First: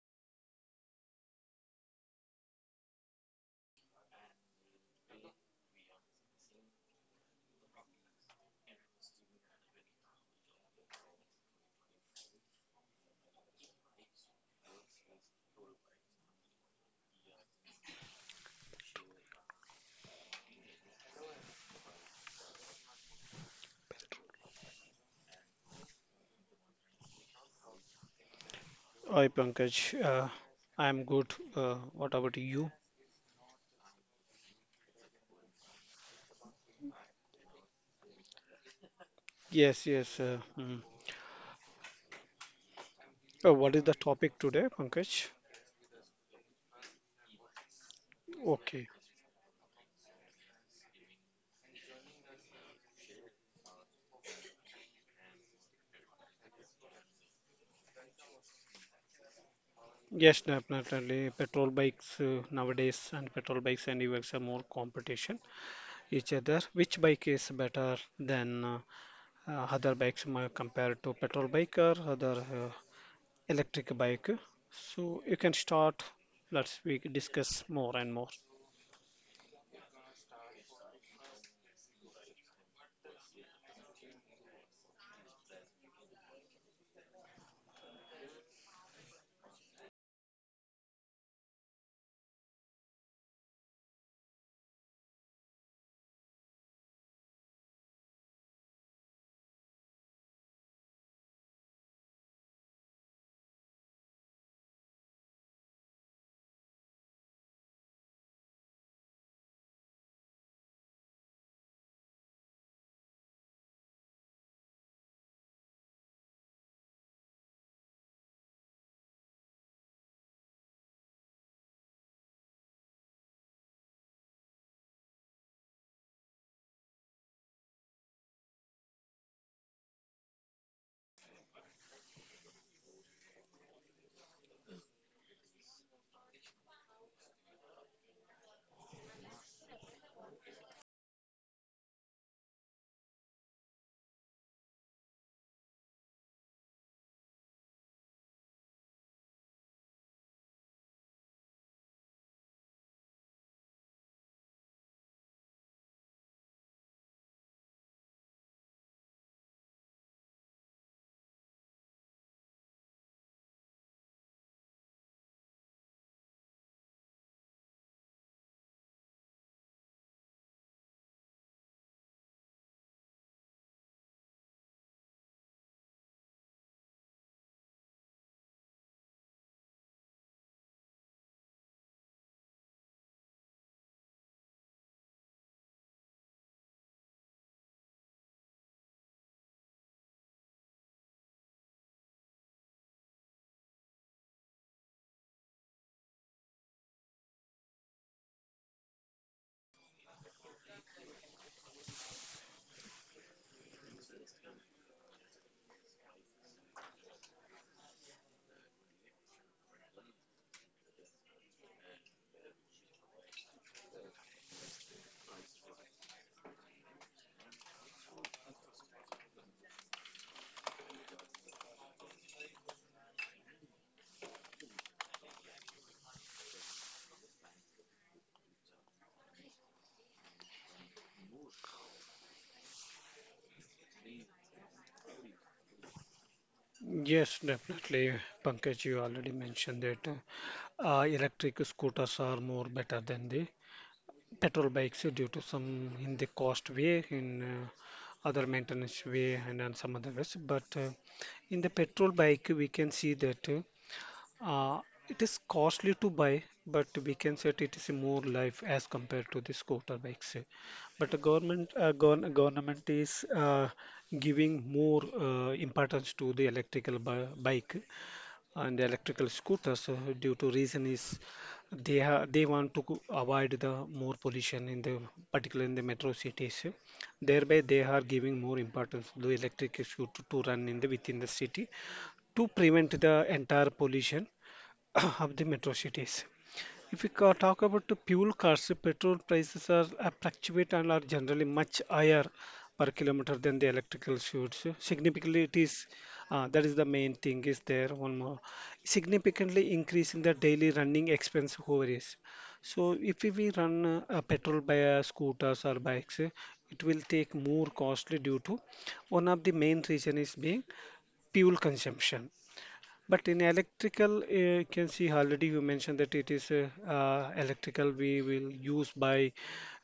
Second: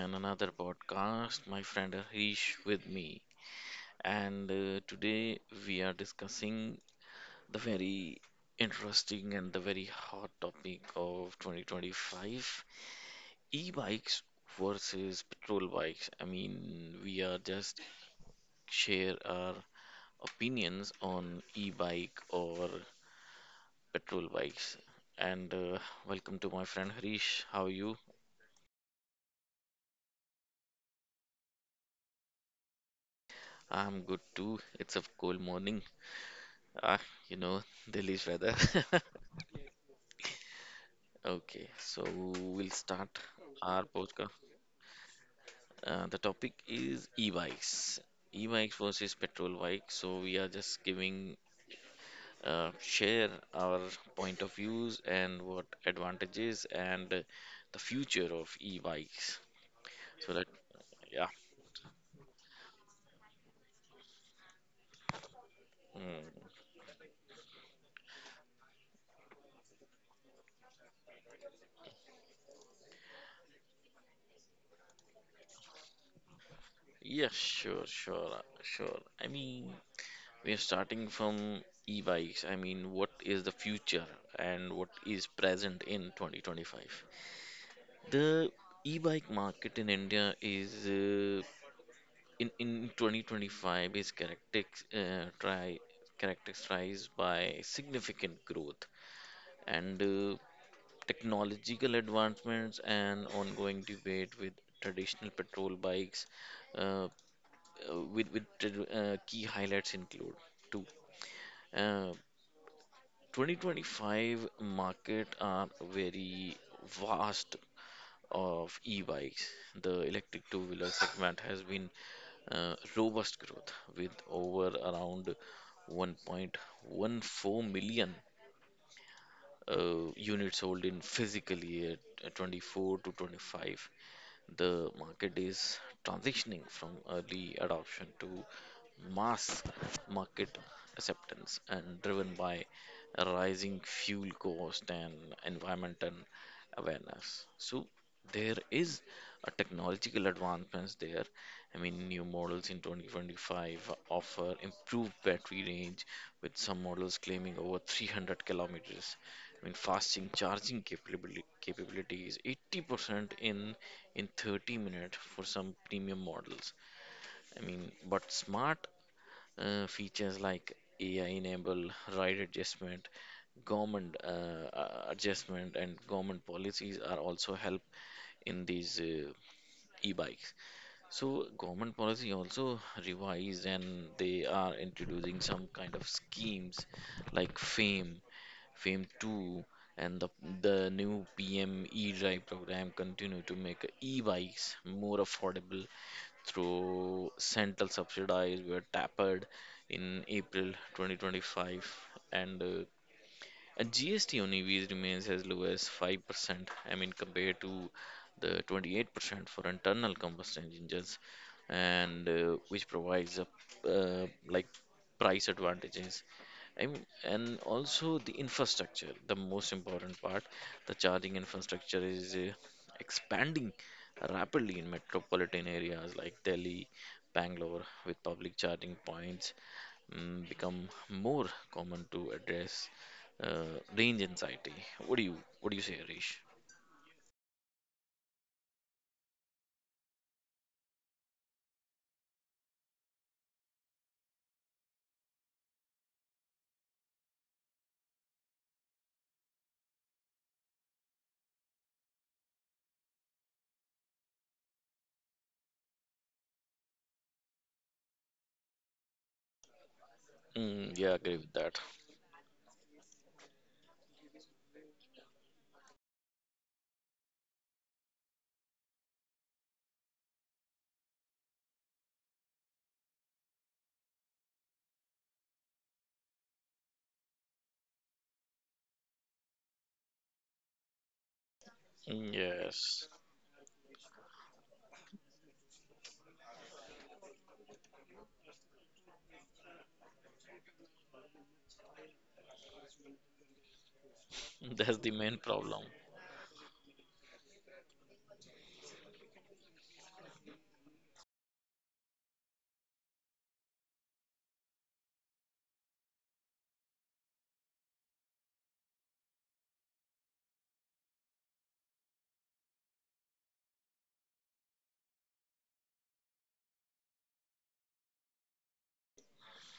an another podcast. My friend Harish with me, and today we are discussing the very interesting and the very hot topic of 2025: e-bikes versus petrol bikes. I mean, we are just share our opinions on e-bike or petrol bikes. And welcome to my friend Harish. How are you? Hi Pankaj, I'm good. What about you? I'm good too. It's a cold morning. Ah, you know, Delhi's weather. Yes, yes. Mm. Okay, so we'll start What is our the podcast. topic today, Pankaj? The topic is e-bikes Okay. versus petrol bikes. So we are just giving share our point of views and what advantages and the future of e-bikes. So Yes, that definitely. yeah, Petrol bikes nowadays, and petrol bikes and e-bikes are more competition each other. mm, Which bike is better than other bikes compared to petrol bike or other electric bike? So you can start. Let's we can yeah, discuss sure, more and more. sure, sure. I mean, we are starting from e-bikes. I mean, what is the future and what is present in 2025? The e-bike market in India is in 2025 is characteris try characterized by significant growth and technological advancements and ongoing debate with traditional petrol bikes uh, key highlights include two uh, 2025 market are very vast of e-bikes. The electric two-wheeler segment has been robust growth with over around 1.14 million units sold in physically at 24 to 25. The market is transitioning from early adoption to mass market acceptance and driven by rising fuel cost and environmental awareness. So there is a technological advancements there. I mean, new models in 2025 offer improved battery range, with some models claiming over 300 kilometers. I mean, fasting charging capability is 80% in 30 minutes for some premium models. I mean, but smart features like AI enable ride adjustment, government adjustment, and government policies are also help in these e-bikes. So government policy also revised and they are introducing some kind of schemes like FAME, FAME 2, and the new PM e-drive program continue to make e-bikes more affordable through central subsidized were tapered in April 2025, and GST on EVs remains as low as 5%, I mean, compared to the 28% for internal combustion engines, and which provides a like price advantages. I mean, and also the infrastructure, the most important part, the charging infrastructure is expanding rapidly in metropolitan areas like Delhi, Bangalore, with public charging points become more common to address range anxiety. What do you what do you say, Harish? Yes, definitely. Pankaj, you already mentioned it. Electric scooters are more better than the petrol bikes due to some in the cost way, in other maintenance way, and on some other ways. But in the petrol bike, we can see that uh, it is costly to buy, but we can say that it is more life as compared to the scooter bikes. Mm, But the yeah, agree with government, that. Government is giving more importance to the electrical bi bike and electrical scooters due to reason is they want to avoid the more pollution in the particular in the metro cities, thereby they are giving more importance to the electric scooter to run in the within the city Mm, to prevent yes. the entire pollution of the metro cities. If talk about the fuel costs, the petrol prices are fluctuate and are generally much higher per kilometer than the electrical shoots. That's the main Significantly, it problem. is that is the main thing is there. One more, significantly increasing the daily running expense over is. So if we run a petrol by a scooters or bikes, it will take more costly due to one of the main reason is being fuel consumption. But in electrical, you can see already you mentioned that it is electrical we will use by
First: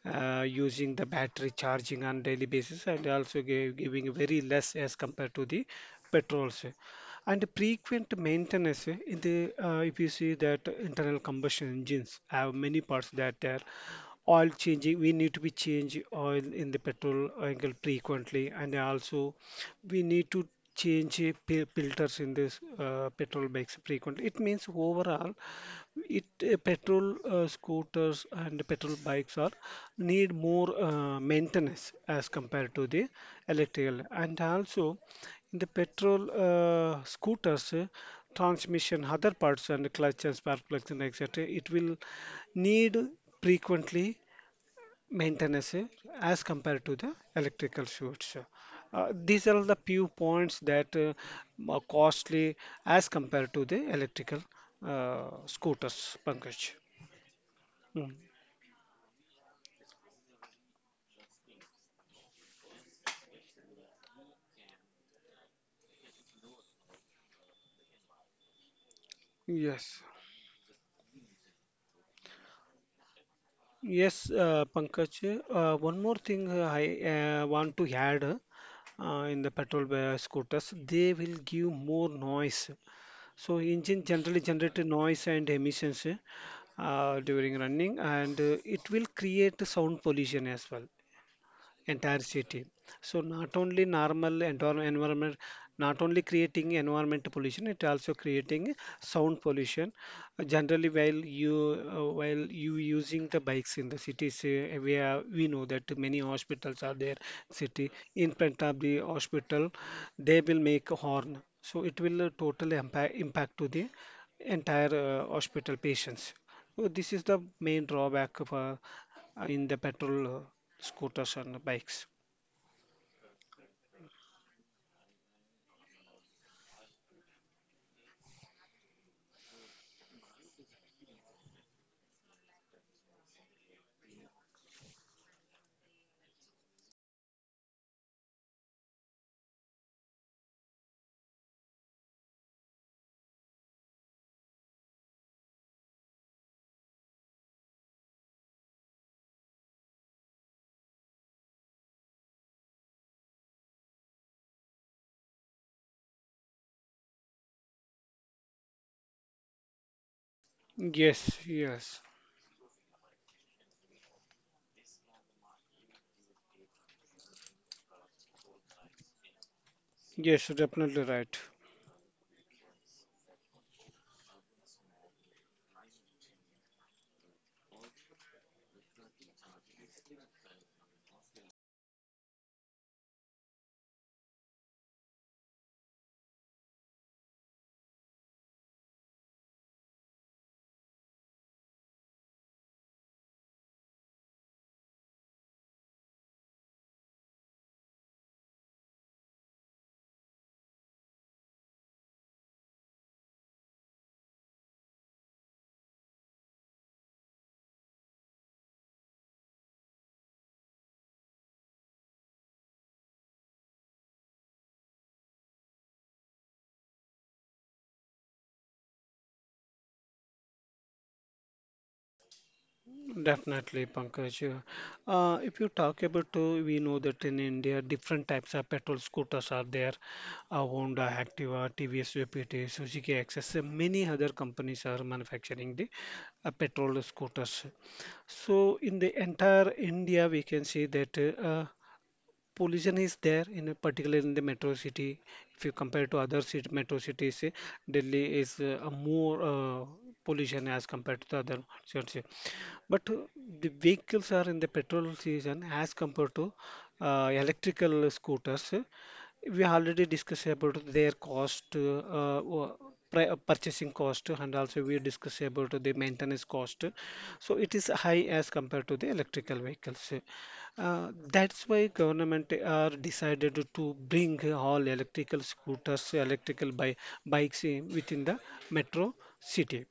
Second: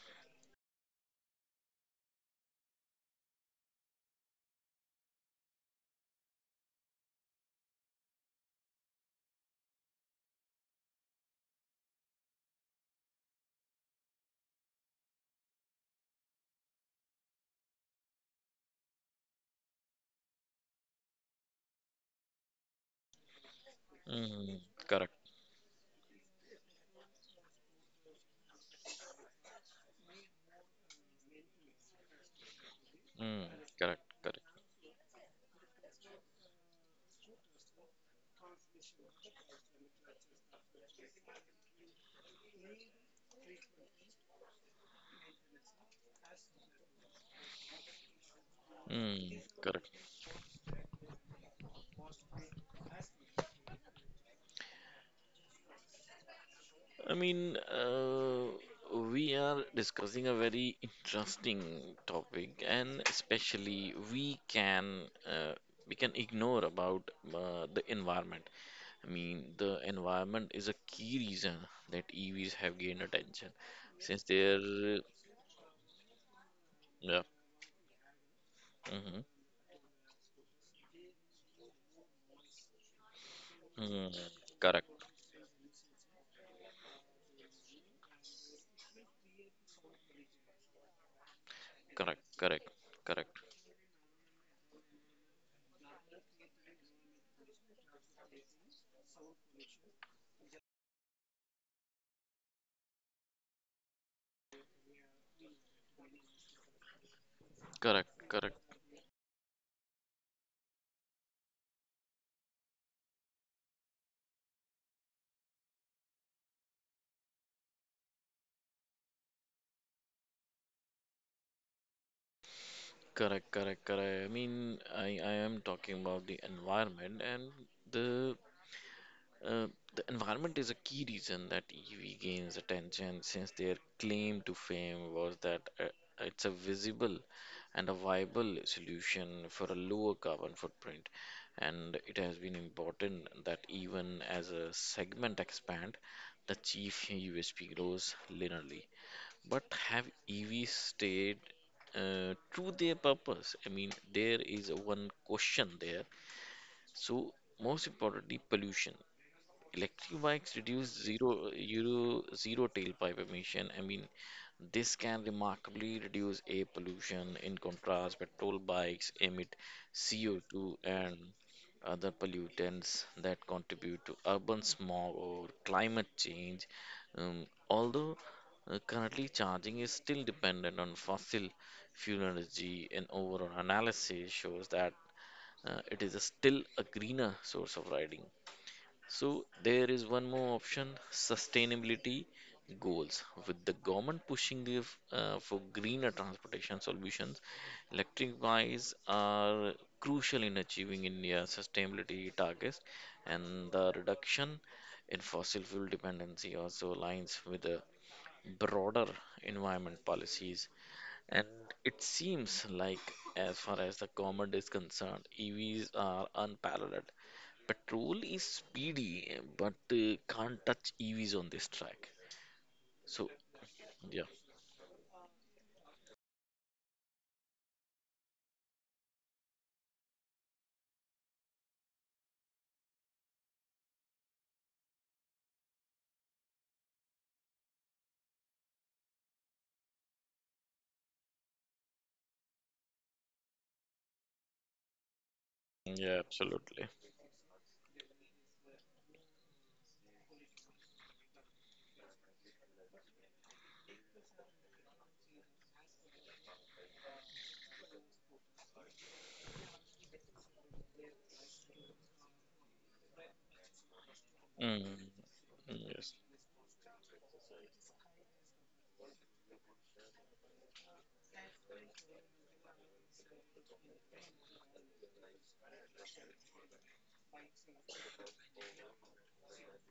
using the battery charging on daily basis and also giving very less as compared to the petrols. And frequent maintenance in the if you see that internal combustion engines have many parts that are oil changing, we need to be change oil in the petrol angle frequently, and also we need to change filters in this petrol bikes frequently. It Mm, means correct. overall, it petrol scooters and petrol bikes are need more maintenance as compared to the Mm, correct. electrical. And Correct. also, in the petrol scooters, transmission, other parts and clutch and spark plugs and etc. It will need frequently maintenance as compared to the electrical suits. Mm, These are the correct. few points that are costly as compared to the electrical scooters, Pankaj. I mean, Mm. We are discussing a very interesting topic, and especially we can ignore about the environment. I mean, the Yes, environment is a key reason that EVs have gained attention since yes, their Pankaj. One more thing uh, I Yeah. uh, want to add Mm-hmm. in the petrol scooters, they will give more noise. So engine Mm. generally generate Correct. noise and emissions, during running, and it will create sound pollution as well entire Correct. Correct. city. So Correct. not only normal environment, not only creating environment pollution, it also creating sound pollution. Generally, while you using the bikes in the cities, we are, we know that many hospitals are there. City Correct. in Correct. front of the hospital, they will make a horn. So it will totally impact to the entire hospital patients. So this is the main drawback of in the petrol scooters and bikes. Correct. Correct. Correct. I mean, I am talking about the environment and the Uh, the environment is a key reason that EV gains attention since their claim to fame was that it's a visible and a viable solution for a lower carbon footprint. And it has been important that even as a segment expand, the chief USP grows linearly. But have EVs stayed to their purpose? I mean, there is one question there. So, most importantly, pollution. Electric bikes reduce Yes, yes, zero tailpipe emission. I mean, this can remarkably reduce air pollution. In contrast, petrol bikes emit yes, CO2 definitely and right. other pollutants that contribute to urban smog or climate change. Although currently charging is still dependent on fossil fuel energy, an overall analysis shows that it is a still a greener source of riding. So there is one more option, sustainability goals. With the government pushing for greener transportation solutions, electric bikes are crucial in achieving India's sustainability targets, and the reduction in fossil fuel dependency also aligns with the broader environment policies. And it seems like, as far as the government is concerned, EVs are unparalleled. Petrol is speedy, but can't touch EVs on this track. So, Definitely, yeah, Pankaj. If you talk about, we know that in India, different types of petrol scooters are there. Honda, Activa, TVS, VPT, Suzuki XS, and many other companies are manufacturing the petrol scooters. So in the entire India, we can see that pollution is there in a particular in the metro city. If you compare yeah, to other city, absolutely. metro cities, Delhi is a more pollution as compared to the other cities, but the vehicles are in the petrol season as compared to electrical scooters, we already discussed about their cost purchasing cost, and also Mm, we discussed about the yes, maintenance cost, so it is high as compared to the electrical vehicles. That's why government are decided to bring all electrical scooters, electrical bi bikes in, within the metro city.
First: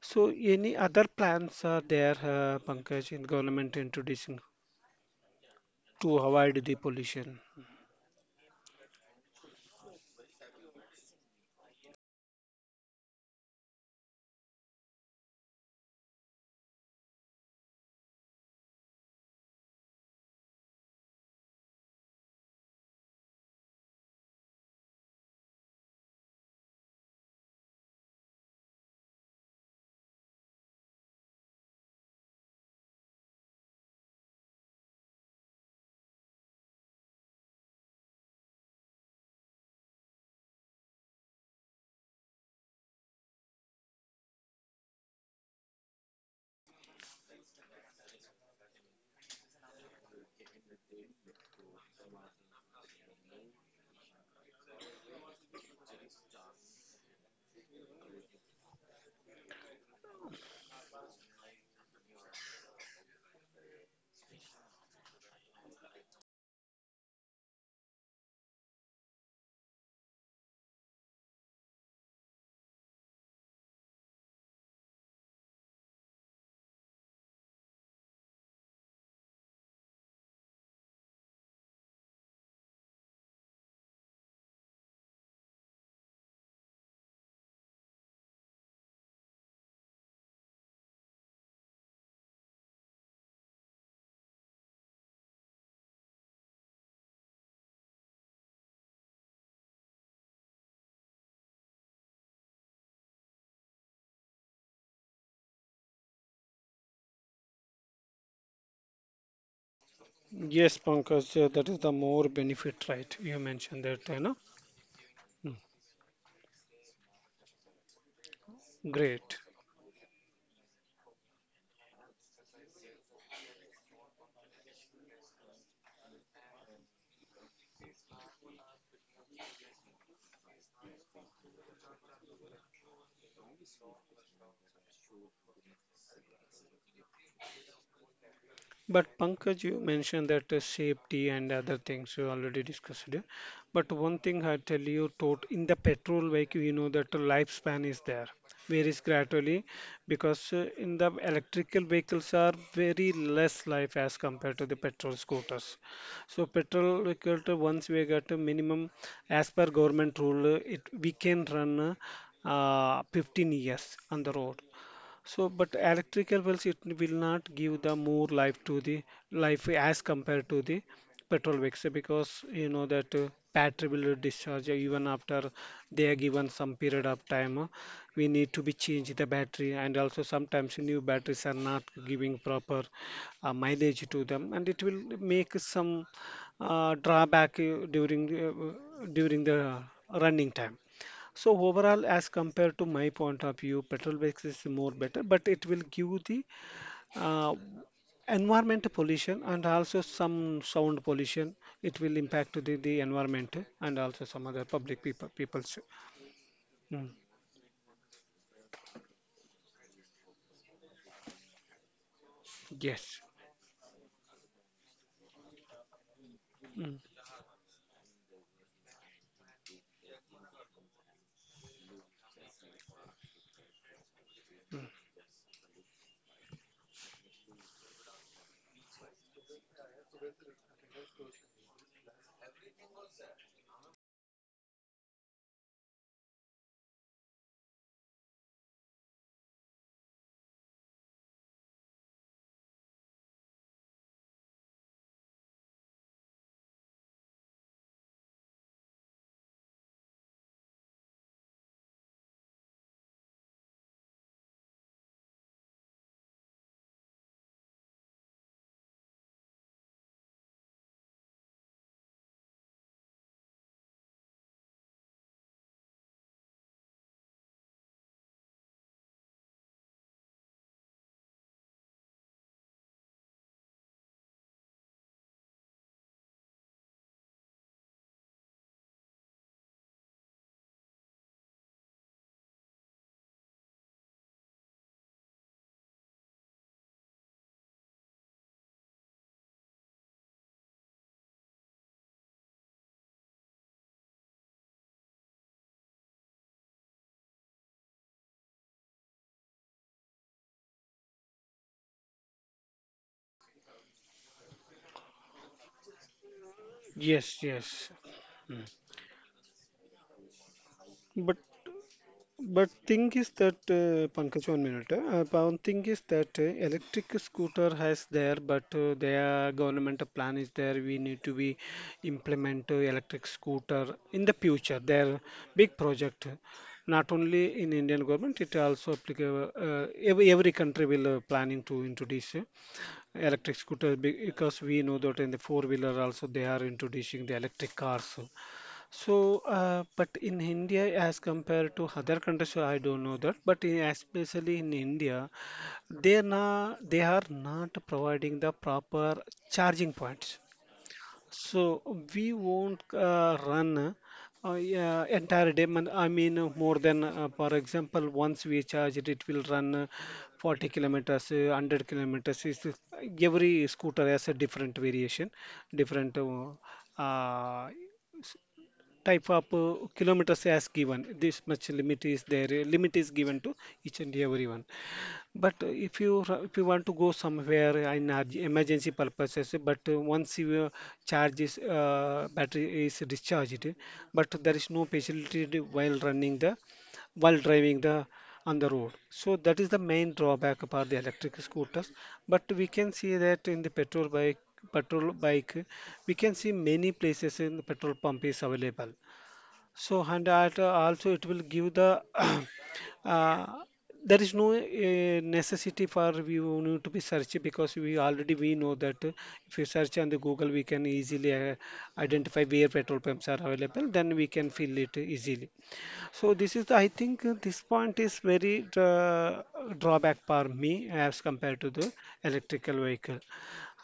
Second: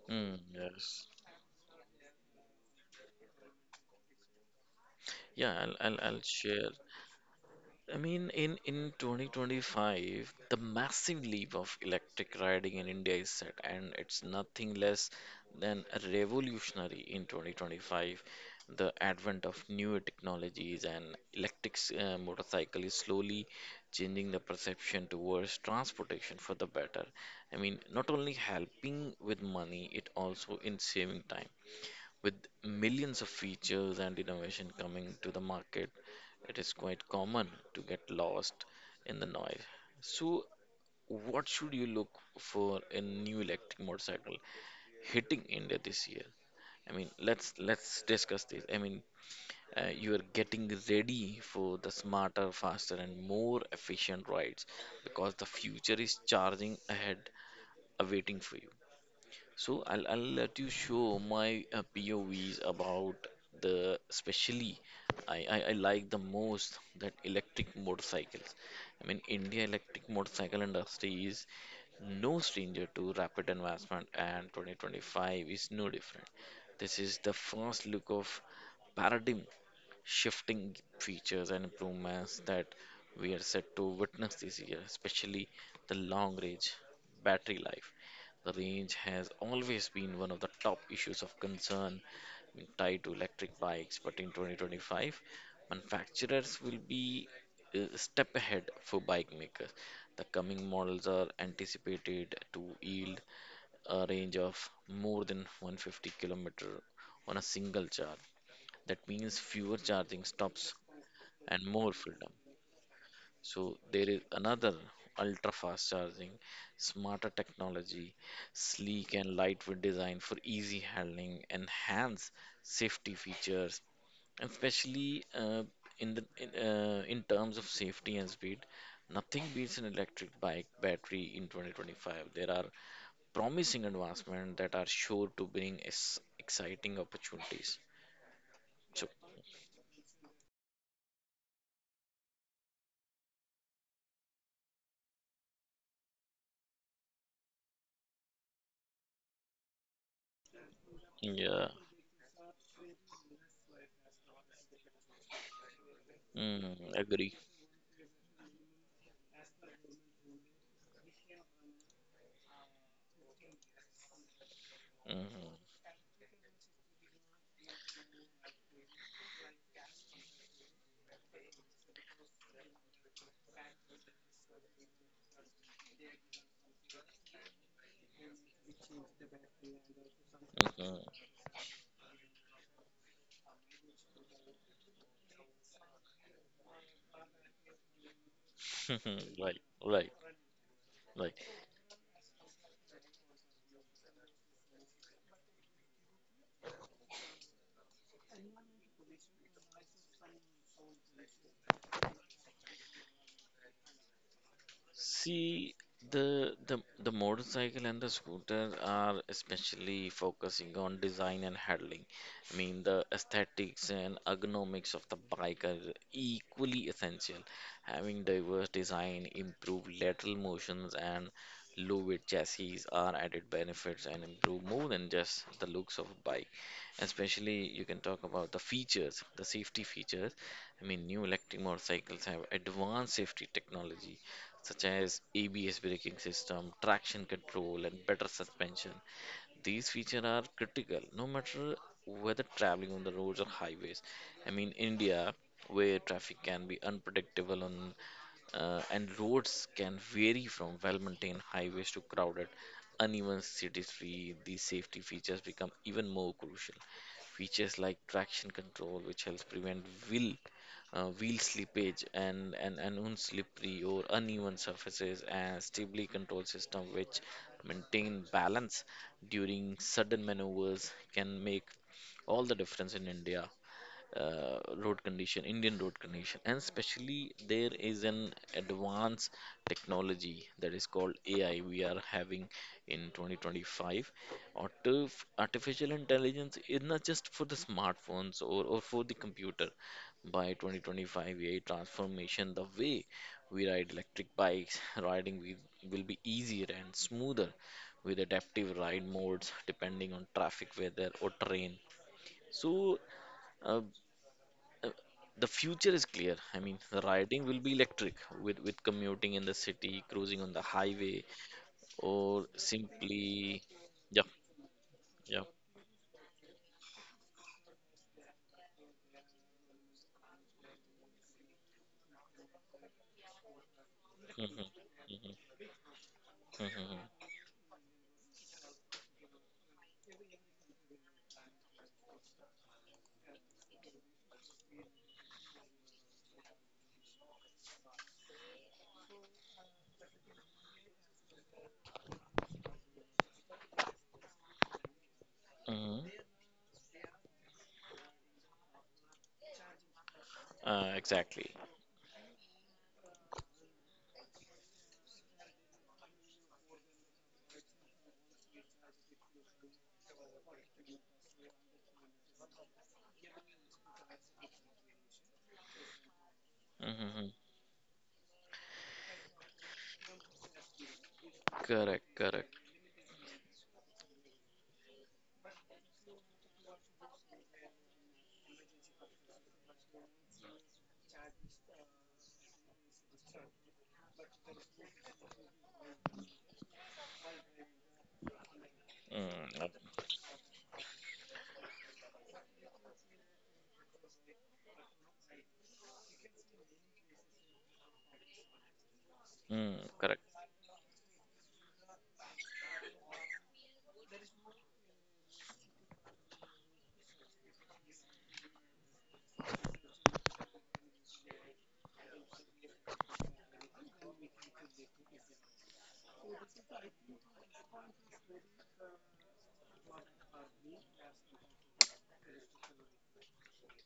So mm, any other yes. plans are there, Pankaj, in government introducing Yeah, to I'll avoid share. the pollution? I mean, in 2025, the massive leap of electric riding in India is set, and it's nothing less than revolutionary in 2025. The advent of newer technologies and motorcycle is slowly changing the perception towards transportation for the better. I mean, not only helping with money, it also in saving time. With millions of features and innovation coming to the market, it is quite common to get lost in the noise. So, what should you look for in new electric motorcycle hitting India this year? I mean, let's discuss this. I mean, you are getting ready for the smarter, faster, and more efficient rides because the future is charging ahead, awaiting for you. So I'll let you show my POVs about the especially I like the most that electric motorcycles. I mean, India electric motorcycle industry is no stranger to rapid advancement and 2025 is no different. This is the first look of paradigm shifting features and improvements that we are set to witness this year, especially the long range battery life. The range has always been one of the top issues of concern tied to electric bikes, but in 2025, manufacturers will be a step ahead for bike makers. The coming models are anticipated to yield a range of more than 150 kilometer on a single charge, that means fewer charging stops Yes, Pankaj, and that is the more more freedom. benefit, right? You So mentioned that, there you is know. another ultra Mm. fast charging, smarter technology, sleek and Great. lightweight design for easy handling, enhanced safety features, and especially in terms of safety and speed. Nothing beats an electric bike battery in 2025. There are promising advancements that are sure to bring exciting opportunities. So, But Pankaj, you mentioned that safety and other things you already discussed. It. But one thing I tell you, tot in the petrol vehicle, you know that the lifespan is there, varies gradually, because in the yeah, electrical vehicles are very less life as compared to the petrol scooters. So mm, petrol agree. vehicle, to once we get a minimum, as per government rule, it we can run 15 years on the road. So, Mhm, but electrical wells it will not give the more life to the life as compared to the petrol vehicles, because you know that battery will discharge even after they are given some period of time. We need to be change the battery, and also sometimes new batteries are not giving proper mileage to them, and it will make some drawback during mhm. during the Right, right, running time. right. So overall, as compared to my point of view, petrol bikes is more better, but it will give the uh, environment pollution and also some sound pollution. It will impact the environment and also some other public people See, people's. The Mm. motorcycle and the scooter are especially focusing on design and handling. I mean, the Yes. aesthetics and ergonomics of the bike are equally Mm. essential. Having diverse design, improved lateral motions, and low weight chassis are added benefits and improve more than just the looks of a bike. Especially, you can talk about the safety features. I mean, new electric motorcycles have advanced safety technology such as ABS braking system, traction control, and better suspension. These features are critical no matter whether traveling on the roads or highways. I mean, India, where traffic can be unpredictable and roads can vary from well maintained highways to crowded, uneven cities, free, these safety features become even more crucial features like traction control, which helps prevent wheel wheel slippage and unslippery or uneven surfaces, and stability control system, which maintain balance during sudden maneuvers, can make all the difference in Indian road condition, and especially there is an advanced technology that is called AI we are having in 2025. Artificial intelligence is not just for the smartphones or for the computer. By 2025, AI transformation, the way we ride electric bikes, riding will be easier and smoother with adaptive ride modes depending on traffic, weather, or terrain. So, uh, uh, the future is clear. I mean, the riding Yes. will be Yes. electric with commuting in the city, cruising on the highway, But or But thing is that, simply, yeah, Pankaj, 1 minute. Yeah. But thing is that electric scooter has there, but their government plan is there. We need to be implement electric scooter in the Mhm, future. Their mhm, big project, not mhm, only in Indian government, it also applicable. Every every country will planning to introduce electric scooter because we know that in the four wheeler also they are introducing the electric cars. So, but in India, as compared to other countries, so I don't know that. But in, especially in India, mhm. They are not providing the proper charging points. Exactly. So we won't run yeah, entire day. I mean, more than for example, once we charge it, it will run 40 kilometers, 100 kilometers. It's, every scooter has a different variation, different. Hmm. uh, Type of kilometers as given this much Correct, limit is there, correct. a limit is given to each and every one. But if you want to go somewhere in emergency purposes, but once your charge is battery is discharged, but there is no facility to while running the, while driving the, on the road, so Mm, that is the main drawback about the electric scooters. But we can see that in the petrol bike, we can see many places in the petrol pump is available. mm, So correct. and that also it will give the uh, there is no necessity for we will need to be search, because we already we know that if you search on the Google, we can easily identify where petrol pumps are available, then we can fill it easily. So this is the, I think this point is very drawback for me as compared to the electrical vehicle.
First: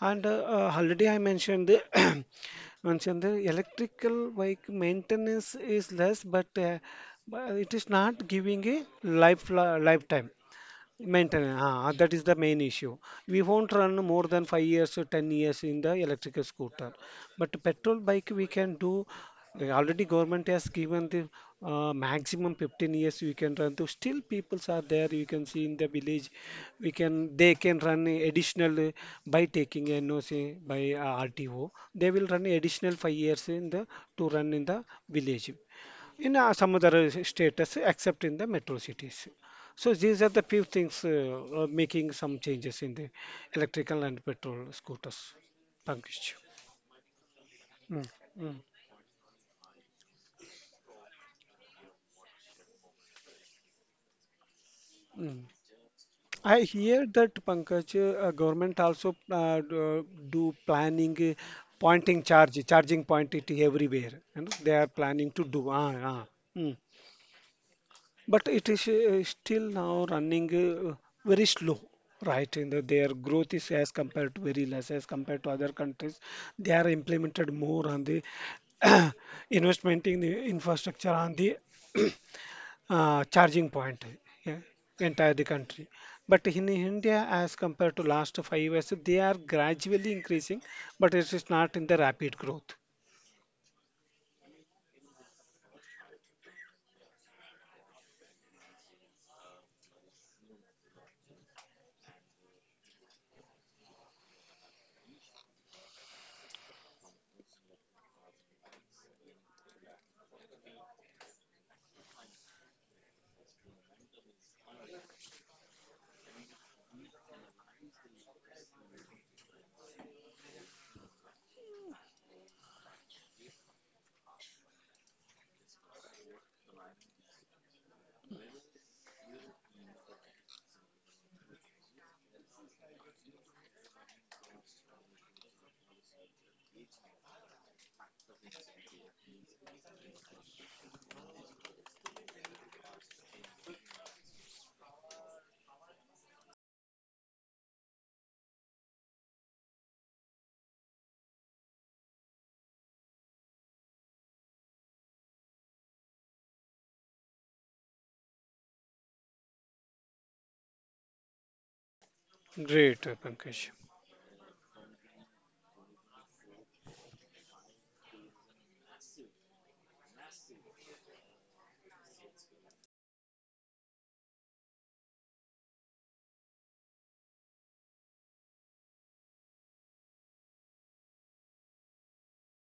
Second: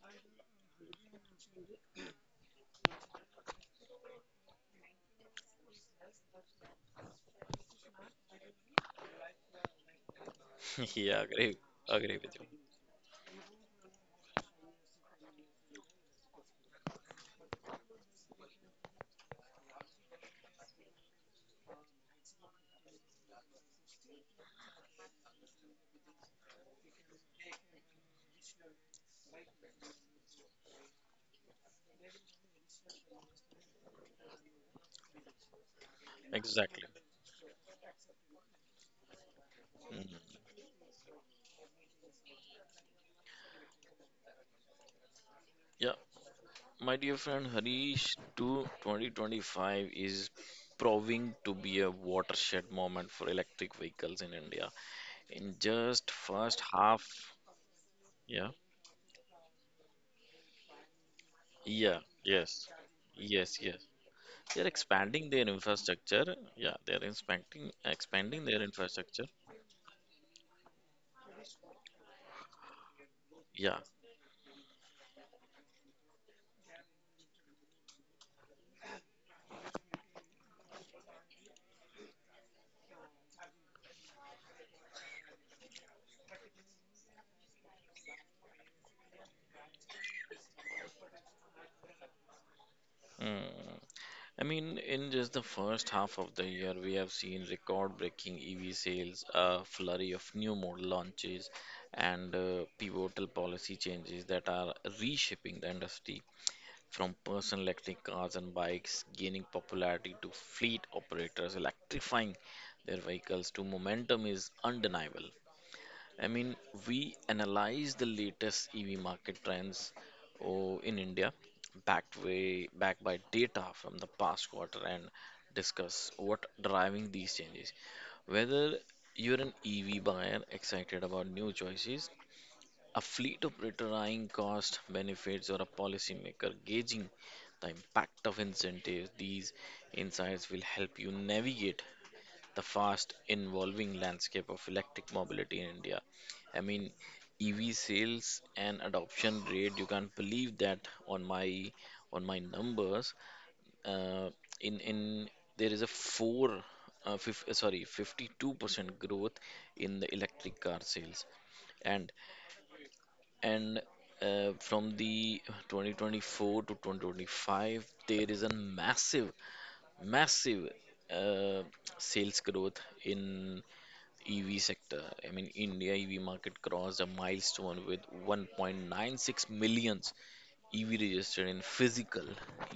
And already I mentioned the mentioned the electrical vehicle maintenance is less, but it is not giving a life lifetime. Yeah, agree, Maintenance, ah, that agree is with the you. main issue. We won't run more than 5 years or 10 years in the electrical scooter. But petrol bike we can do. Already government has given the maximum 15 years we can run. To still peoples are there. You can see in the village, we can they can run a additional by taking NOC by RTO. They will run additional 5 years in the to run in the village in some Exactly. other status except in the metro cities. So these are Mhm. the few things making some changes in the electrical and petrol scooters. Yeah, Pankaj. my dear friend Mm, Harish, mm, to 2025 is proving to be a watershed moment for electric vehicles in India. mm. In just first I half, hear that Pankaj, yeah, government also do planning yeah, yes, charging point it yes, yes. everywhere. You know, They're they are expanding planning to their do. Ah, ah. infrastructure. Hmm. Yeah, they're expanding But their it is infrastructure. still now running very slow, right? In the, their growth is Yeah. as compared to very less as compared to other countries. They are implemented more on the investment in the infrastructure on the charging point yeah, entire the country. But in India, as compared to last 5 years, they are gradually increasing, but it is not in the rapid growth. Mm. I mean, in just the first half of the year, we have seen record-breaking EV sales, a flurry of new model launches, and pivotal policy changes that are reshaping the industry. From personal electric cars and bikes gaining popularity to fleet operators electrifying their vehicles to momentum is undeniable. I mean, we analyze the latest EV market trends oh, in India, backed by data from the past quarter, and discuss what driving these changes. Whether you're an EV buyer excited about new choices, a fleet operator eyeing cost benefits, or a policymaker gauging the impact of incentives, these insights will help you navigate the fast evolving landscape of electric mobility in India. I mean, EV sales and adoption rate, you can't believe that on my on my numbers. Uh, in there is a four fif- sorry 52% growth in the electric car sales and Great, Pankaj. and from the 2024 to 2025, there is a massive uh, sales growth in EV sector. I mean, India EV market crossed a milestone with 1.96 million EV registered in physical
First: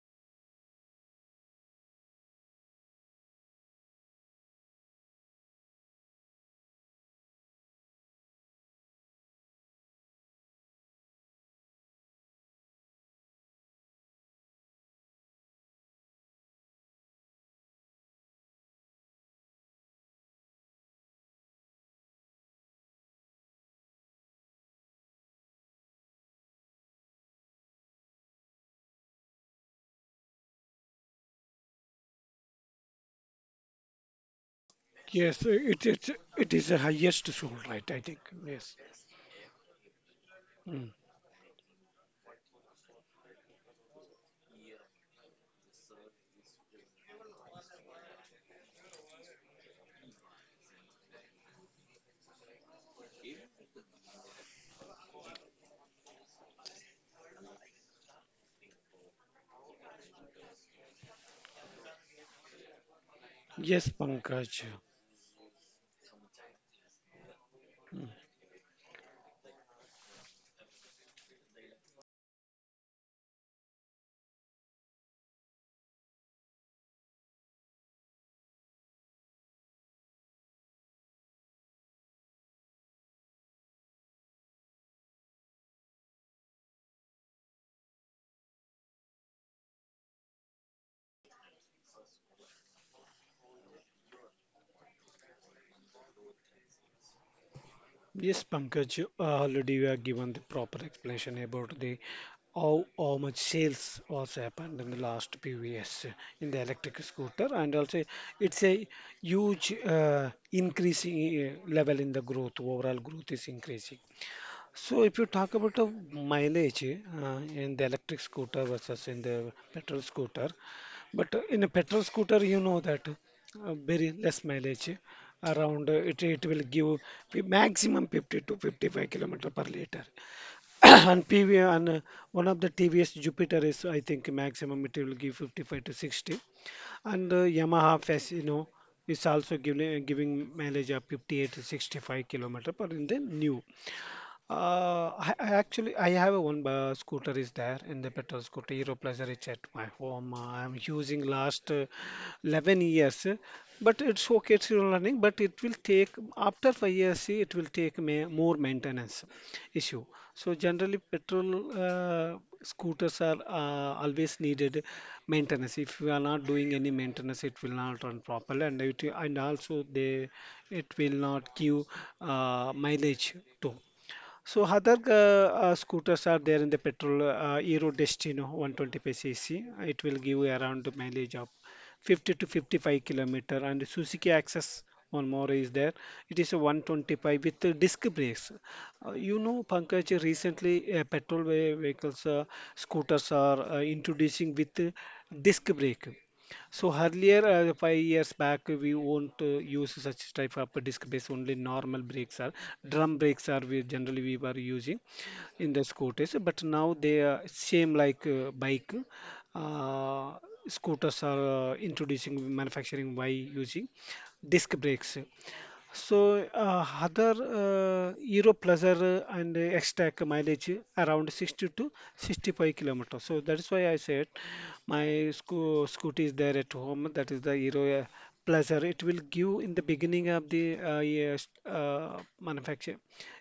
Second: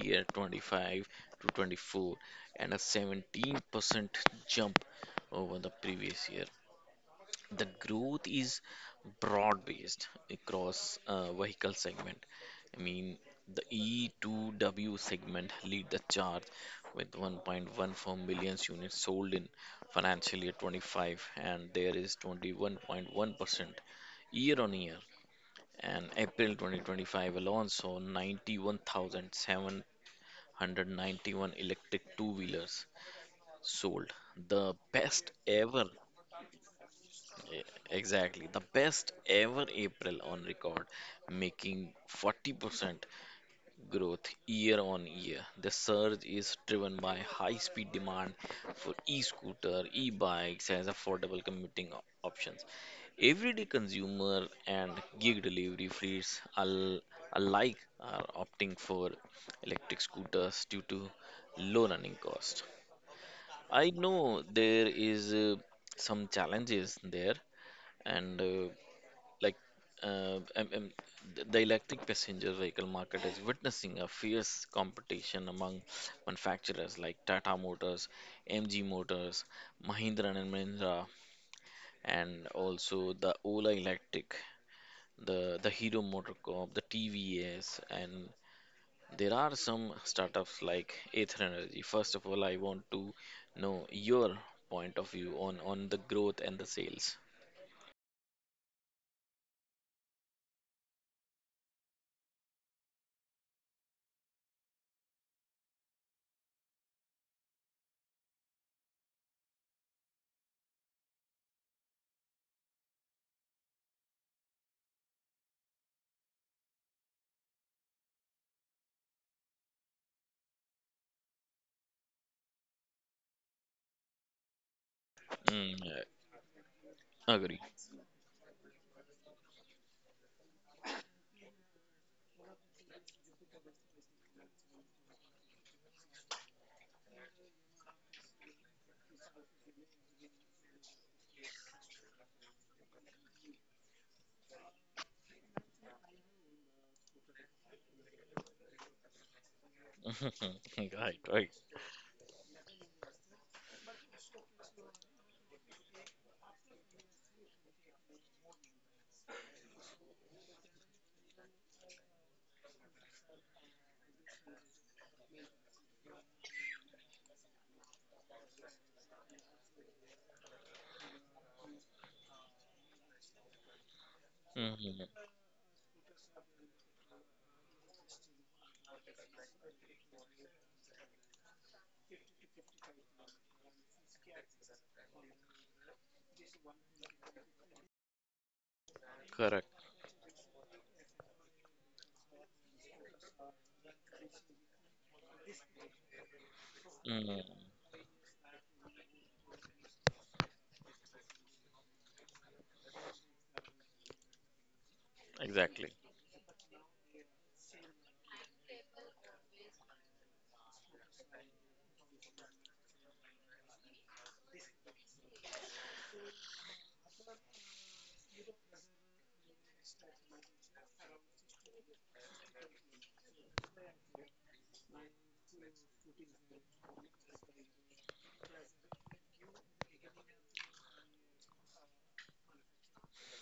year 25 to 24, and a 17% jump over the previous year. The growth is broad-based across vehicle segment. I mean, the E2W segment lead the charge with 1.14 million units sold in financial year 25, and there is 21.1% year on year. And April 2025 alone saw 91,791 electric two-wheelers sold, the best Yes, ever it is the highest soon, E- right? I think. exactly. The Yes. best ever April on record, Mm. making 40% growth year on year. The surge is driven by high speed demand for e scooter, e bikes as affordable commuting options. Everyday consumer and gig delivery fleets alike are opting for electric scooters due to low running cost. Yes, I know Pankaj. there is some challenges there, and like uh, um, um, the electric passenger vehicle market is witnessing a fierce competition among manufacturers like Tata Motors, MG Motors, Mahindra and Mahindra, and also the Ola Electric, the Hero Motor Corp, the TVS, and there are some startups like Aether Energy. First of all, I want to know your point of view on the growth and the sales. Yes, Pankaj, already we are given the proper explanation about the how much sales was happened in the last few years in the electric scooter, and also it's a huge increasing level in the growth. Overall growth is increasing. So if you talk about the mileage in the electric scooter versus in the petrol scooter, but in a petrol scooter, you know that very less mileage Mm, around uh, it, it will give agree. maximum 50 to 55 kilometer per liter. And PV and one of the TVS Jupiter is I think maximum it will give 55 to 60, and Yamaha Fasino is also giving mileage of 58 to 65 kilometer per in the new. I actually I have a one scooter is there in the petrol scooter. Hero Pleasure is at my home. I'm Right, using right. last 11 years, but it's okay. It's still running, but it will take after 5 years. See, it will take ma more maintenance issue. So generally, petrol scooters are always needed maintenance. If you are not doing any maintenance, it will not run properly, and and also they it will not give mileage too. So other Hmm. Scooters are there in the petrol Euro Destino 125 cc. It will give you around the mileage of 50 to 55 kilometer. And Suzuki Access, one more is there. It is a 125 with the disc brakes. You know, Correct. Pankaj, recently petrol vehicles, scooters are introducing with disc brake. So earlier, Mm, 5 years back, we won't use such type of disc brakes. Only normal brakes are drum brakes are we generally we were using in the exactly. scooters. But now they are same like bike. Uh, Scooters are introducing manufacturing by using disc brakes. So, other Euro Pleasure and X-Track mileage around 60 to 65 kilometers. So that is why I said my scooty is there at home. That is the Euro Pleasure. It will give in the beginning of the yes, manufacture.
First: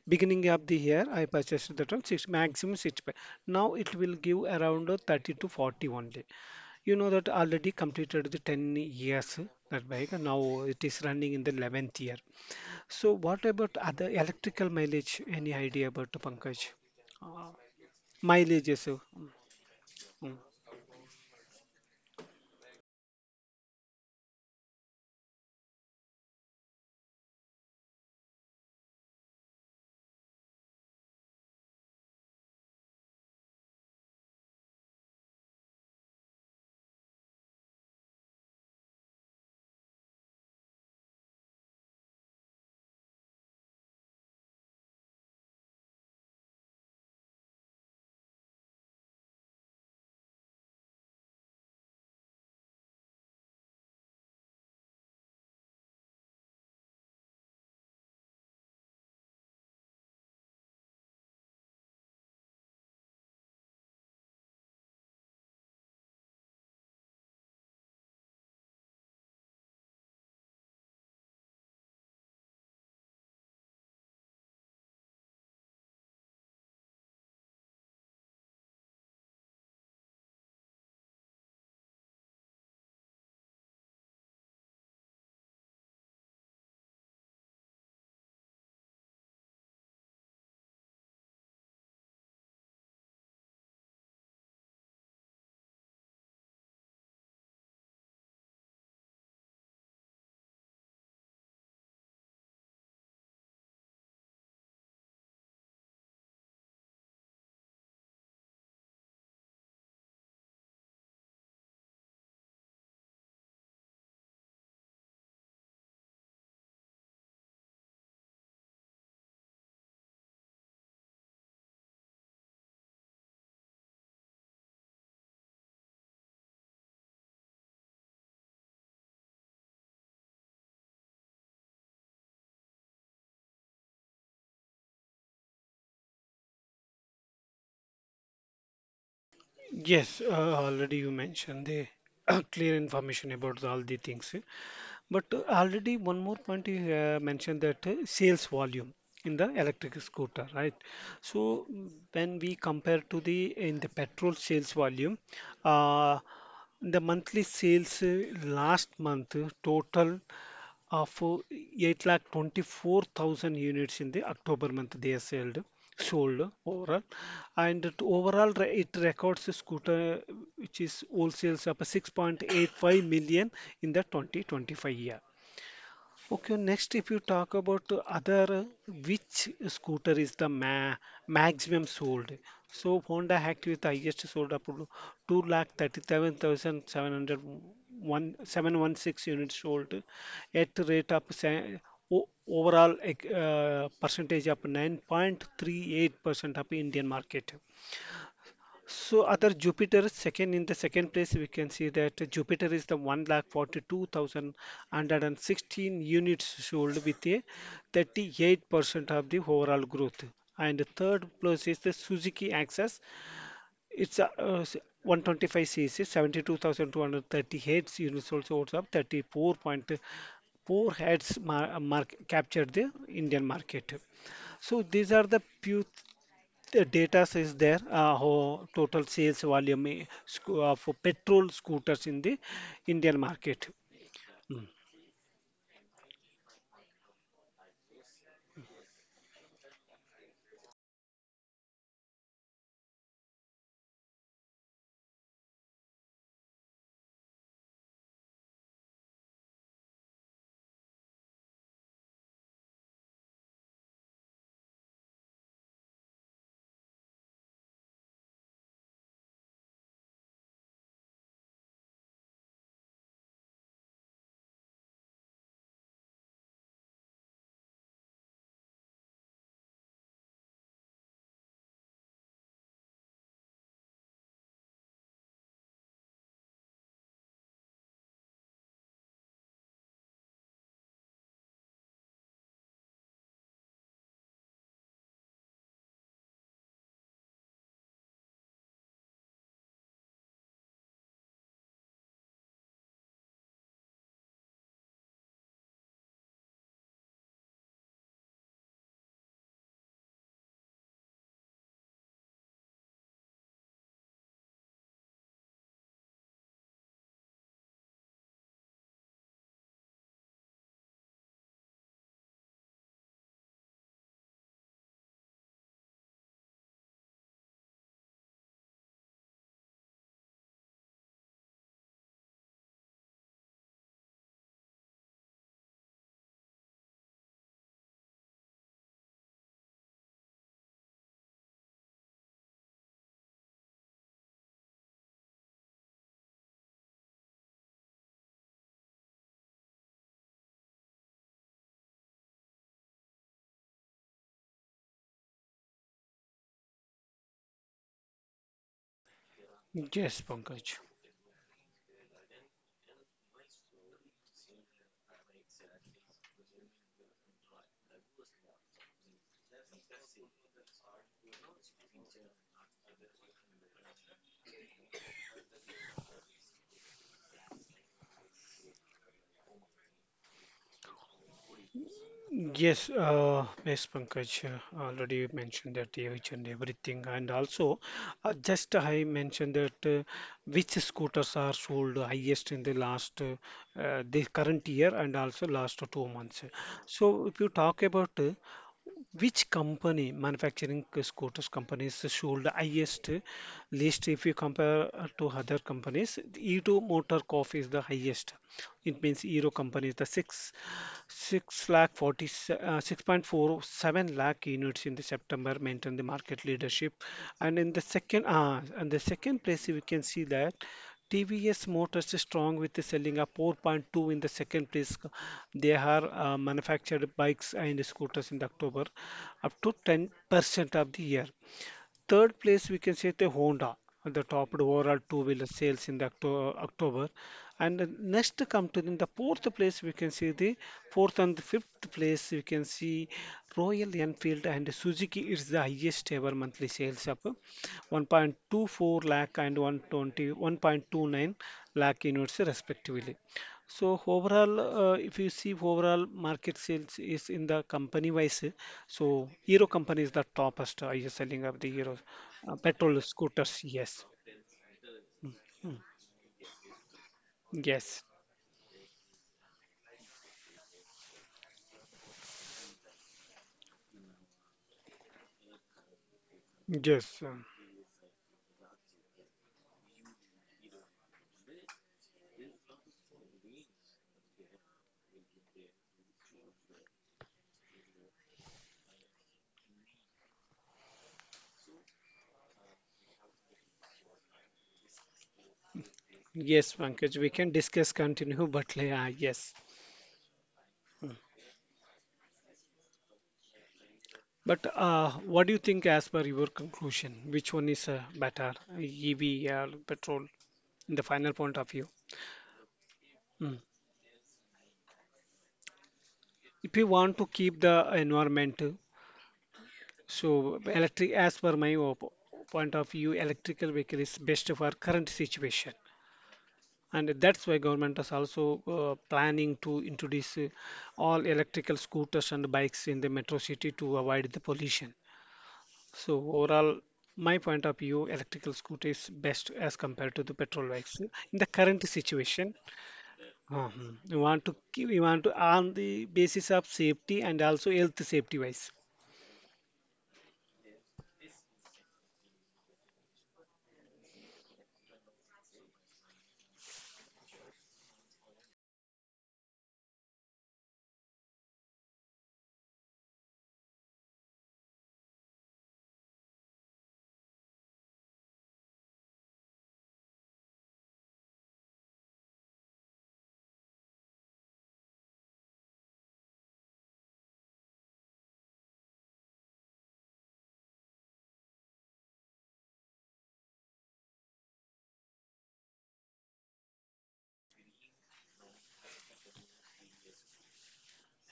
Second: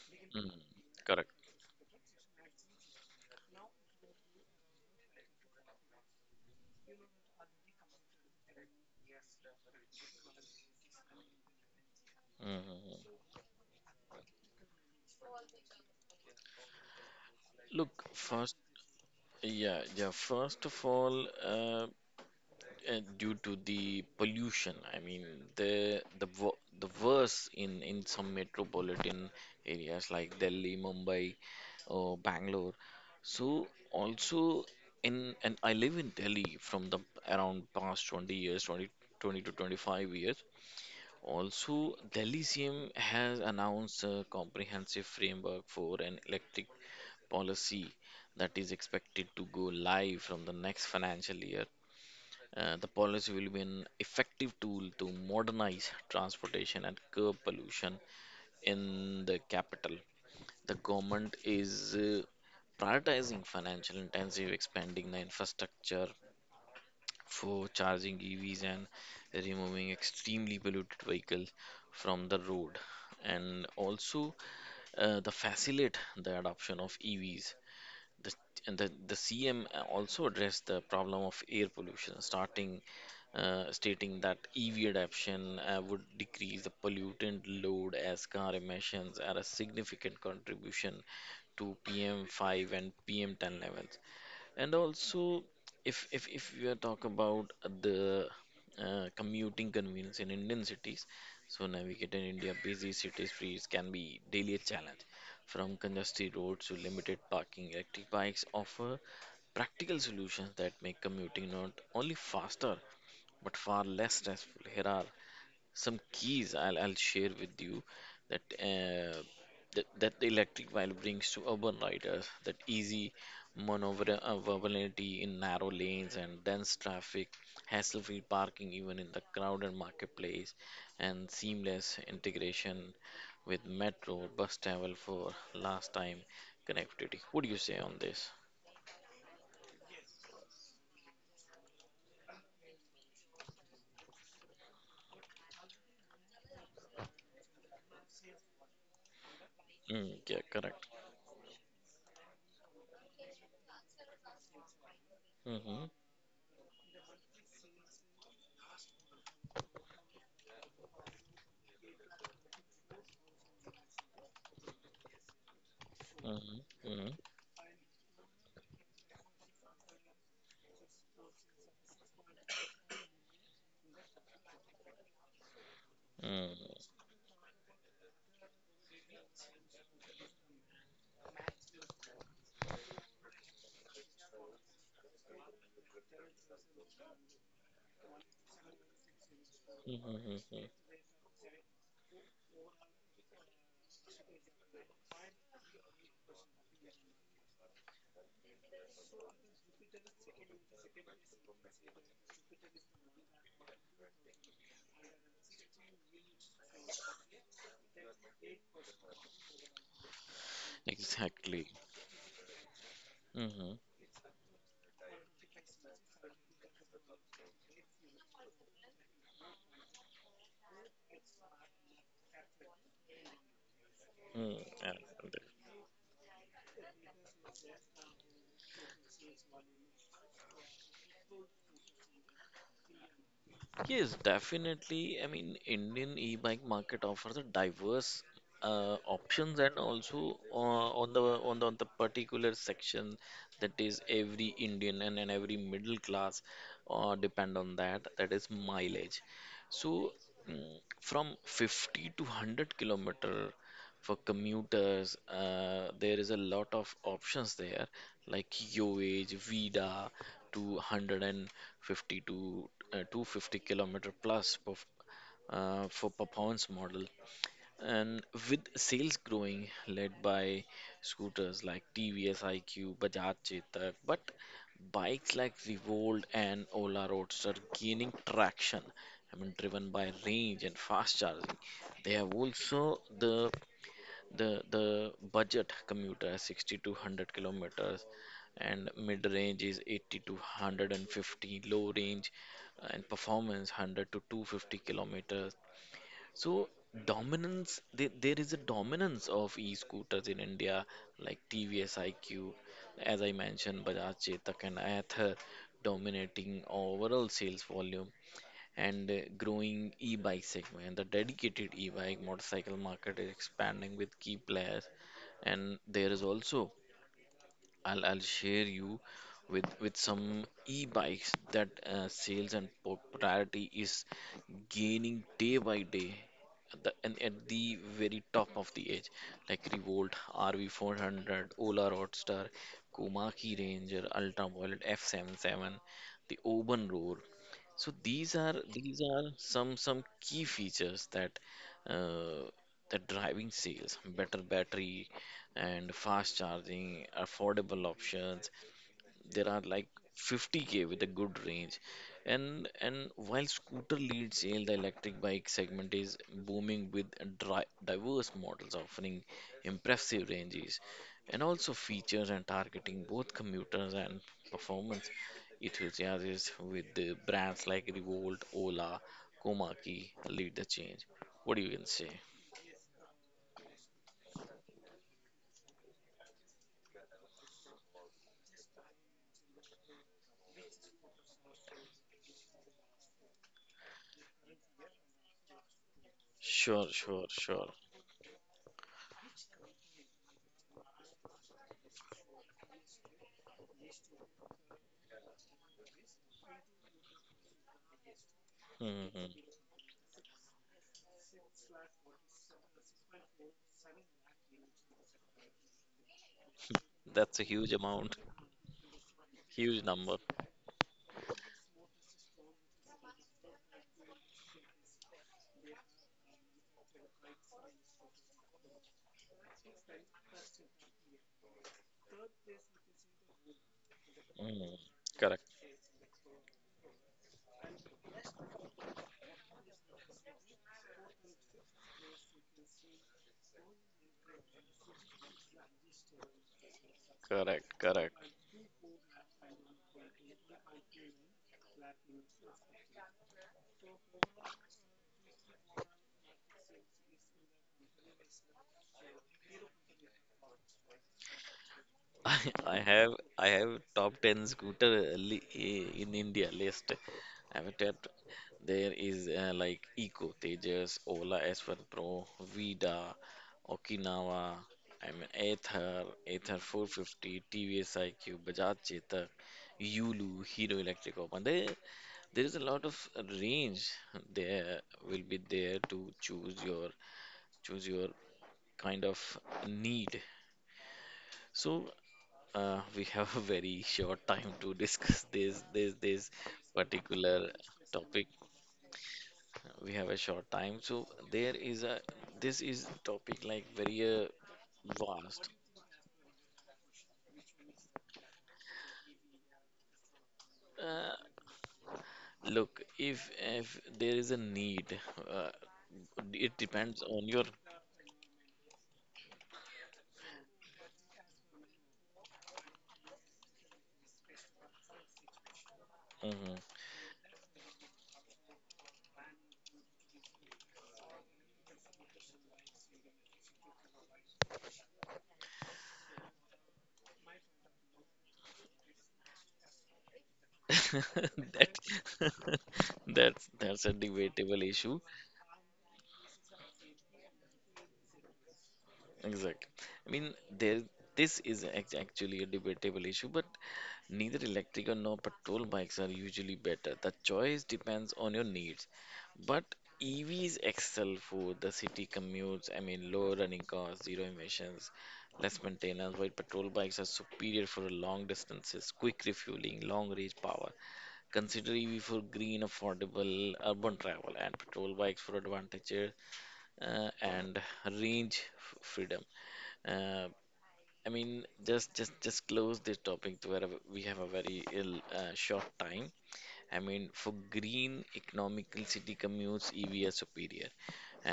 Beginning Mm, of the year, I correct. purchased that 1 6 maximum 65. Now it will give around 30 to 40 only. You know that already completed the 10 years that bike. Now it is running in the 11th year. Hmm. So what about other electrical mileage? Any idea about the Pankaj? Uh, Look, first, Mileage, so. yeah, yeah. First of all, due to the pollution, I mean, the worse in some metropolitan areas like Delhi, Mumbai, or Bangalore. So also in and I live in Delhi from the around past 20 years, 20, 20 to 25 years. Also, the Elysium has announced a comprehensive framework for an electric policy that is expected to go live from the next financial year. The policy will be an effective tool to modernize transportation and curb pollution in the capital. The government is prioritizing financial intensive, expanding the infrastructure, for charging EVs and removing extremely polluted vehicle from the road, and also the facilitate the adoption of EVs the, and the, the CM also addressed the problem of air pollution starting stating that EV adoption would decrease the pollutant load as car emissions are a significant contribution to PM5 and PM10 levels. And also, if we are talk about the commuting convenience in Indian cities, so navigating India busy city streets can be daily a challenge. From congested roads to limited parking, electric bikes offer practical solutions that make commuting not only faster but far less stressful. Here are some keys I'll share with you that the electric vinyl brings to urban riders, that easy maneuverability in narrow lanes and dense traffic, hassle-free parking even in the crowded marketplace, and seamless integration with metro bus travel for last time connectivity. What do you say on this? Yes, already you mentioned the clear information about all the things. But already one more point you mentioned that sales volume in the electric Mm, yeah, scooter, right? correct. So mm, when we compare to the in the petrol sales volume, Mm-hmm, uh, the monthly sales last month total of eight lakh 24 thousand units in the October month they are sold mm-hmm, overall, mm-hmm, and it overall it records a scooter which is all sales up 6.85 million in the 2025 year. mm-hmm, Okay, next, if you talk about the other which scooter is the maximum sold, so Honda Active is the highest sold up to 2 lakh 716 units sold mm-hmm. at the Mm-hmm. rate of overall percentage of 9.38% of Indian market. So other Jupiter second, in the second place we can see that Jupiter is the 1 lakh 1,42,116 units sold with a 38% of the overall growth. And third place Exactly. is the Suzuki Access. Mm-hmm. It's a, 125 cc, 72,238 units, also holds up 34.4 heads mark, captured the Indian market. Hmm, So and- these are and the that- few the data is there, how total sales volume for petrol scooters in the Indian market. yes, Mm. definitely. I mean, Indian e-bike market offers a diverse options, and also on the particular section, that is every Indian, and every middle class depend on that. That is mileage. So mm, from 50 to 100 kilometer for commuters, there is a lot of options there like YoAge, vida, to 150 to 250-kilometer plus per, for performance model, and with sales growing led by scooters like tvs iq bajaj chetak, but bikes like revolt and ola roadster gaining traction. I mean, driven by range and fast charging. They have also the the budget commuter has 60 to 100 kilometers, and mid range is 80 to 150, low range and performance 100 to 250 kilometers. So dominance, there is a dominance of e-scooters in India, like TVS iQ, as I mentioned, Bajaj Chetak and Ather dominating overall sales volume, and growing e-bike segment. The dedicated e-bike motorcycle market is expanding with key players, and there is also I'll share you with some e-bikes that sales and popularity is gaining day by day. At the, and at the very top of the edge, like Revolt, RV400, Ola Roadster, Komaki Ranger, Ultraviolet F77, the Oban Roar, so these are some key features that uh, driving sales, better battery and fast charging, affordable options, there are like Yes, Pankaj. 50K with a good range. And while scooter lead sale, the electric bike segment is booming with diverse models offering impressive ranges and also features, and targeting both commuters and performance enthusiasts, with the brands like revolt ola komaki lead the change. What do you can say? Yes, yes, Pankaj, already mentioned that each and everything, and also just I mentioned that which scooters are sold highest in the last the current year and also last 2 months. Sure, sure, So if you sure. talk about which company, manufacturing scooters companies, should highest list if you compare to other companies? Edo Motor Corp is the highest. It Hmm, means Euro hmm. company is the six lakh 40 6.47 lakh units in the September maintain the market leadership, That's a and huge in the amount. second and the second place we Huge can number. see that. TVS Motors is strong with the selling a 4.2 in the second place. They are manufactured bikes and scooters in the October up to 10% of the year. Third place, we can say the Honda, the top Hmm. overall two-wheeler Correct. sales in the October. And the next come to in the fourth place, we can see the fourth and the fifth place, we can see Royal Enfield and Suzuki is the highest ever monthly sales of Correct, correct. 1.24 lakh and 120, 1.29 lakh units respectively. So overall, if you see overall market sales is in the company wise, so Hero company is the toppest is selling of the Hero I, I petrol have I scooters. have Yes. top ten scooter Mm. In India list. I have Yes, tapped. There is like Eco Tejas, Ola S1 Pro, Vida, Okinawa, I mean Ather, Ather yes, 450, TVS iQ, Bajaj Chetak, Yulu, Hero Electric Open. There is a lot of range there will be there to choose your kind of need. So we have a very short time to discuss this yes, Pankaj. We particular can discuss topic. continue, but yes. We have a short time, so there is a this is topic like very But vast. what do you think as per your conclusion? Which one is better, EV or petrol? In the Uh, final point of view. Look, if Mm. if there is a need, uh, it If you depends want on to your. keep the environment, so electric, as per my point of view, electrical vehicle is best for current situation. Mhm. And that's why government is also planning to introduce all electrical scooters and bikes in the metro city to avoid the pollution. So overall my point of view, electrical scooter is best as compared to the petrol bikes in the That current situation. that's a Mhm. We want to debatable keep, we issue. want to on the basis of safety and also health safety wise. Exact. I mean, there, this is actually a debatable issue, but neither electric or no petrol bikes are usually better. The choice depends on your needs. But EVs excel for the city commutes, I mean, low running costs, zero emissions, less maintenance, while petrol bikes are superior for long distances, quick refueling, long range power. Consider EV for green, affordable urban travel, and petrol bikes for advantages and freedom. Uh, I mean, just close this topic to where we have a very ill short time. I mean, for green economical city commutes, EV are superior,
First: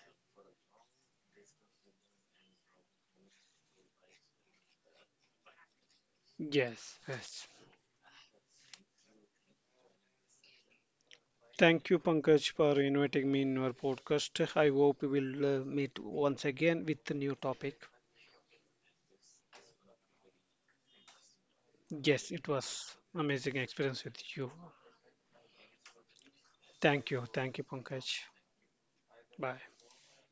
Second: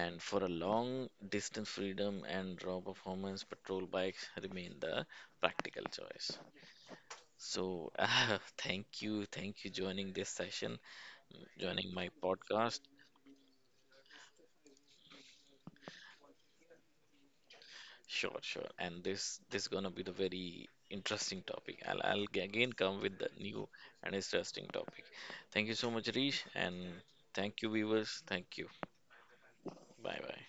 and for a long distance freedom and raw performance, petrol bikes remain the practical choice. Yes, yes. So, thank you, Thank joining you, my Pankaj, podcast. for inviting me in your podcast. I hope we will meet once again with a new topic. Sure, sure. And this is gonna be the very interesting topic. I'll I'll Yes, g- it again was come with the amazing new experience and with you. interesting topic. Thank you so much, Rish, and Thank you. Thank thank you, you, Pankaj. viewers. Thank you. Bye. Bye bye.